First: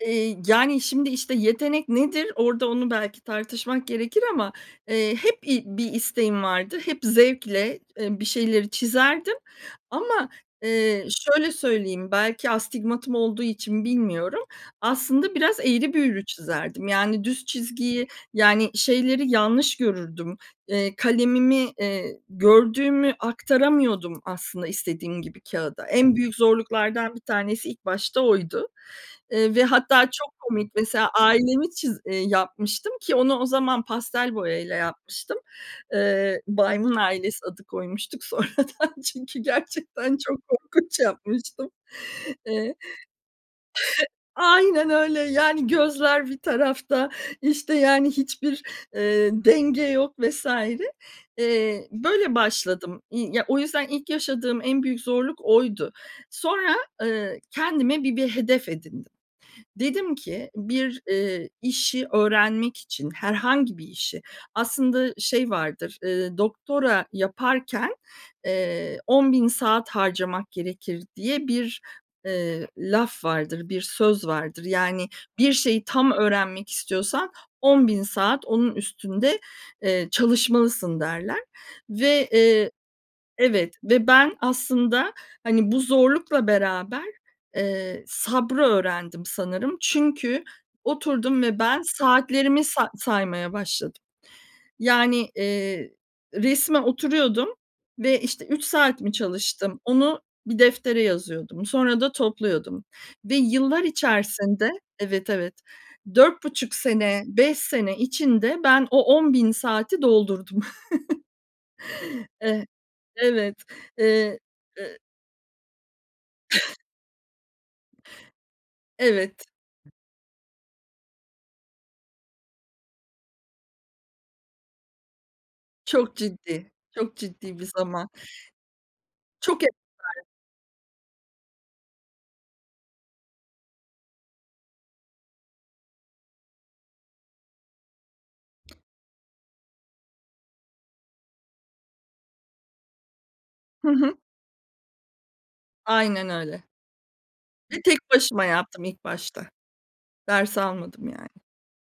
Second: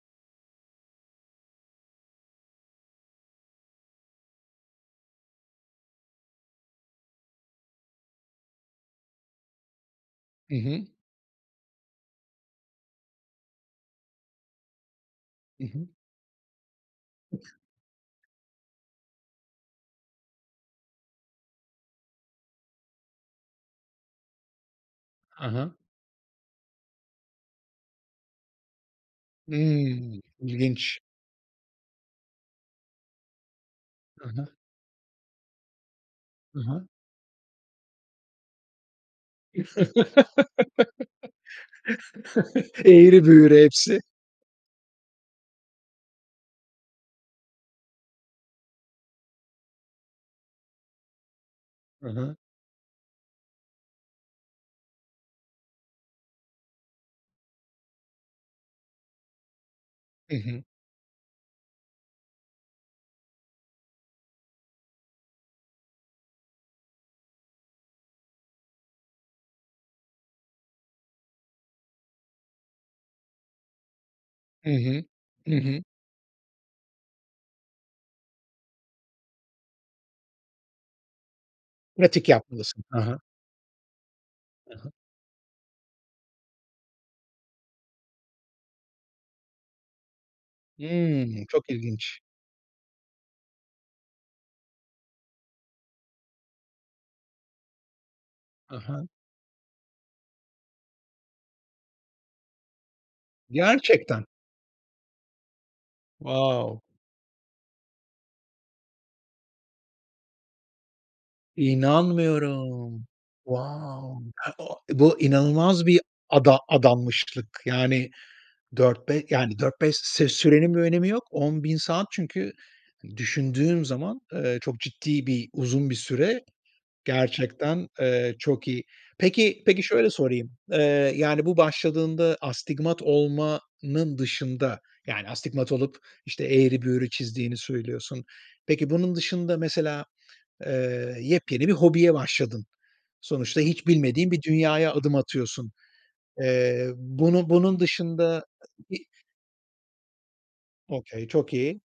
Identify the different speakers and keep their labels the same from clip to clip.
Speaker 1: Eee, yani, şimdi, işte, "Yetenek nedir?" Orada onu belki tartışmak gerekir ama, eee, hep i bir isteğim vardı, hep zevkle, eee, bir şeyleri çizerdim ama,
Speaker 2: Hı hı.
Speaker 1: eee, şöyle söyleyeyim, belki astigmatım olduğu için bilmiyorum, aslında biraz
Speaker 2: Hı hı.
Speaker 1: eğri büğrü çizerdim. Yani, düz çizgiyi, yani, şeyleri yanlış görürdüm, eee, kalemimi, eee, gördüğümü aktaramıyordum aslında istediğim gibi
Speaker 2: He he.
Speaker 1: kağıda. En büyük zorluklardan 1 tanesi ilk başta oydu, eee, ve hatta
Speaker 2: Imm,
Speaker 1: çok komik,
Speaker 2: ilginç.
Speaker 1: mesela ailemi çiz eee yapmıştım, ki onu o zaman
Speaker 2: He
Speaker 1: pastel
Speaker 2: he.
Speaker 1: boya ile yapmıştım. Eee,
Speaker 2: Hı hı.
Speaker 1: Baymın ailesi adı koymuştuk sonradan çünkü gerçekten çok korkunç yapmıştım. Eee
Speaker 2: Eğri büğrü hepsi.
Speaker 1: Aynen öyle. Yani, gözler bir tarafta, işte, yani, hiçbir, eee, denge yok vs. Eee,
Speaker 2: Hı
Speaker 1: böyle
Speaker 2: hı.
Speaker 1: başladım, i ya o yüzden ilk yaşadığım en büyük zorluk oydu. Sonra, eee, kendime bir bir hedef edindim. Dedim
Speaker 2: Hı
Speaker 1: ki,
Speaker 2: hı.
Speaker 1: bir, eee, işi öğrenmek için, herhangi bir işi, aslında, şey vardır, eee, "Doktora yaparken, eee, 10000 saat harcamak gerekir." diye bir, eee, laf vardır, bir söz vardır.
Speaker 2: I hı.
Speaker 1: Yani, "Bir
Speaker 2: I hı.
Speaker 1: şeyi tam öğrenmek istiyorsan 10.000 saat onun üstünde, eee, çalışmalısın." derler
Speaker 2: Pratik
Speaker 1: ve, eee
Speaker 2: yapmalısın. He he.
Speaker 1: Evet, ve ben
Speaker 2: Hı hı.
Speaker 1: aslında, hani, bu zorlukla beraber, eee, sabrı öğrendim sanırım çünkü oturdum
Speaker 2: Hımm,
Speaker 1: ve
Speaker 2: çok
Speaker 1: ben
Speaker 2: ilginç.
Speaker 1: saatlerimi sa saymaya başladım. Yani, eee, resme oturuyordum ve, işte, 3
Speaker 2: He
Speaker 1: saat
Speaker 2: he.
Speaker 1: mi çalıştım onu bir deftere yazıyordum. Sonra da topluyordum ve yıllar
Speaker 2: Gerçekten?
Speaker 1: içerisinde Evet, evet. 4,5
Speaker 2: Wow.
Speaker 1: sene, 5 sene içinde ben o 10.000 saati doldurdum. E
Speaker 2: İnanmıyorum.
Speaker 1: evet.
Speaker 2: Wow.
Speaker 1: Eee,
Speaker 2: [unintelligible]
Speaker 1: eee
Speaker 2: Bu inanılmaz bir ada adanmışlık. Yani, 4 be
Speaker 1: Evet.
Speaker 2: yani, 4-5 se sürenin bir önemi yok. 10.000 saat çünkü düşündüğüm zaman, eee, çok ciddi bir uzun bir
Speaker 1: Çok
Speaker 2: süre.
Speaker 1: ciddi, çok ciddi bir
Speaker 2: Gerçekten,
Speaker 1: zaman.
Speaker 2: eee, çok iyi. Peki,
Speaker 1: Çok
Speaker 2: peki,
Speaker 1: ezber.
Speaker 2: şöyle sorayım. Eee, yani, bu başladığında astigmat olmanın dışında, yani, astigmat olup, işte, eğri büğrü çizdiğini söylüyorsun. Peki, bunun dışında mesela, eee, yepyeni bir hobiye başladın. Sonuçta hiç
Speaker 1: Hı hı.
Speaker 2: bilmediğin bir dünyaya adım atıyorsun.
Speaker 1: Aynen öyle.
Speaker 2: Eee, bunu bunun
Speaker 1: Ve tek
Speaker 2: dışında,
Speaker 1: başıma yaptım
Speaker 2: bi
Speaker 1: ilk başta. Ders almadım, yani.
Speaker 2: Okay. Çok iyi.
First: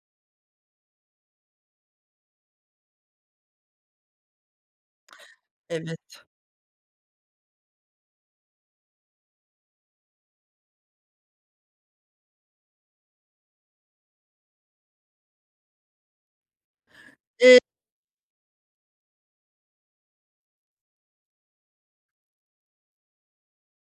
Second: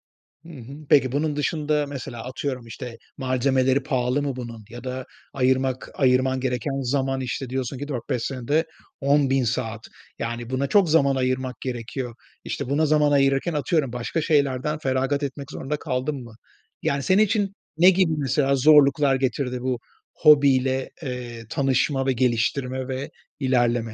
Speaker 2: Hı hı. Peki, bunun dışında, mesela, atıyorum, işte, malzemeleri pahalı mı bunun? Ya da ayırmak
Speaker 1: Evet.
Speaker 2: ayırman gereken zaman, işte, diyorsun ki 4-5 senede 10.000 saat. Yani, buna çok zaman ayırmak gerekiyor. İşte, buna zaman ayırırken, atıyorum, başka şeylerden feragat etmek zorunda kaldın mı? Yani, senin için
Speaker 1: Eee
Speaker 2: ne gibi, mesela, zorluklar getirdi bu hobiyle, eee, tanışma ve geliştirme ve ilerleme?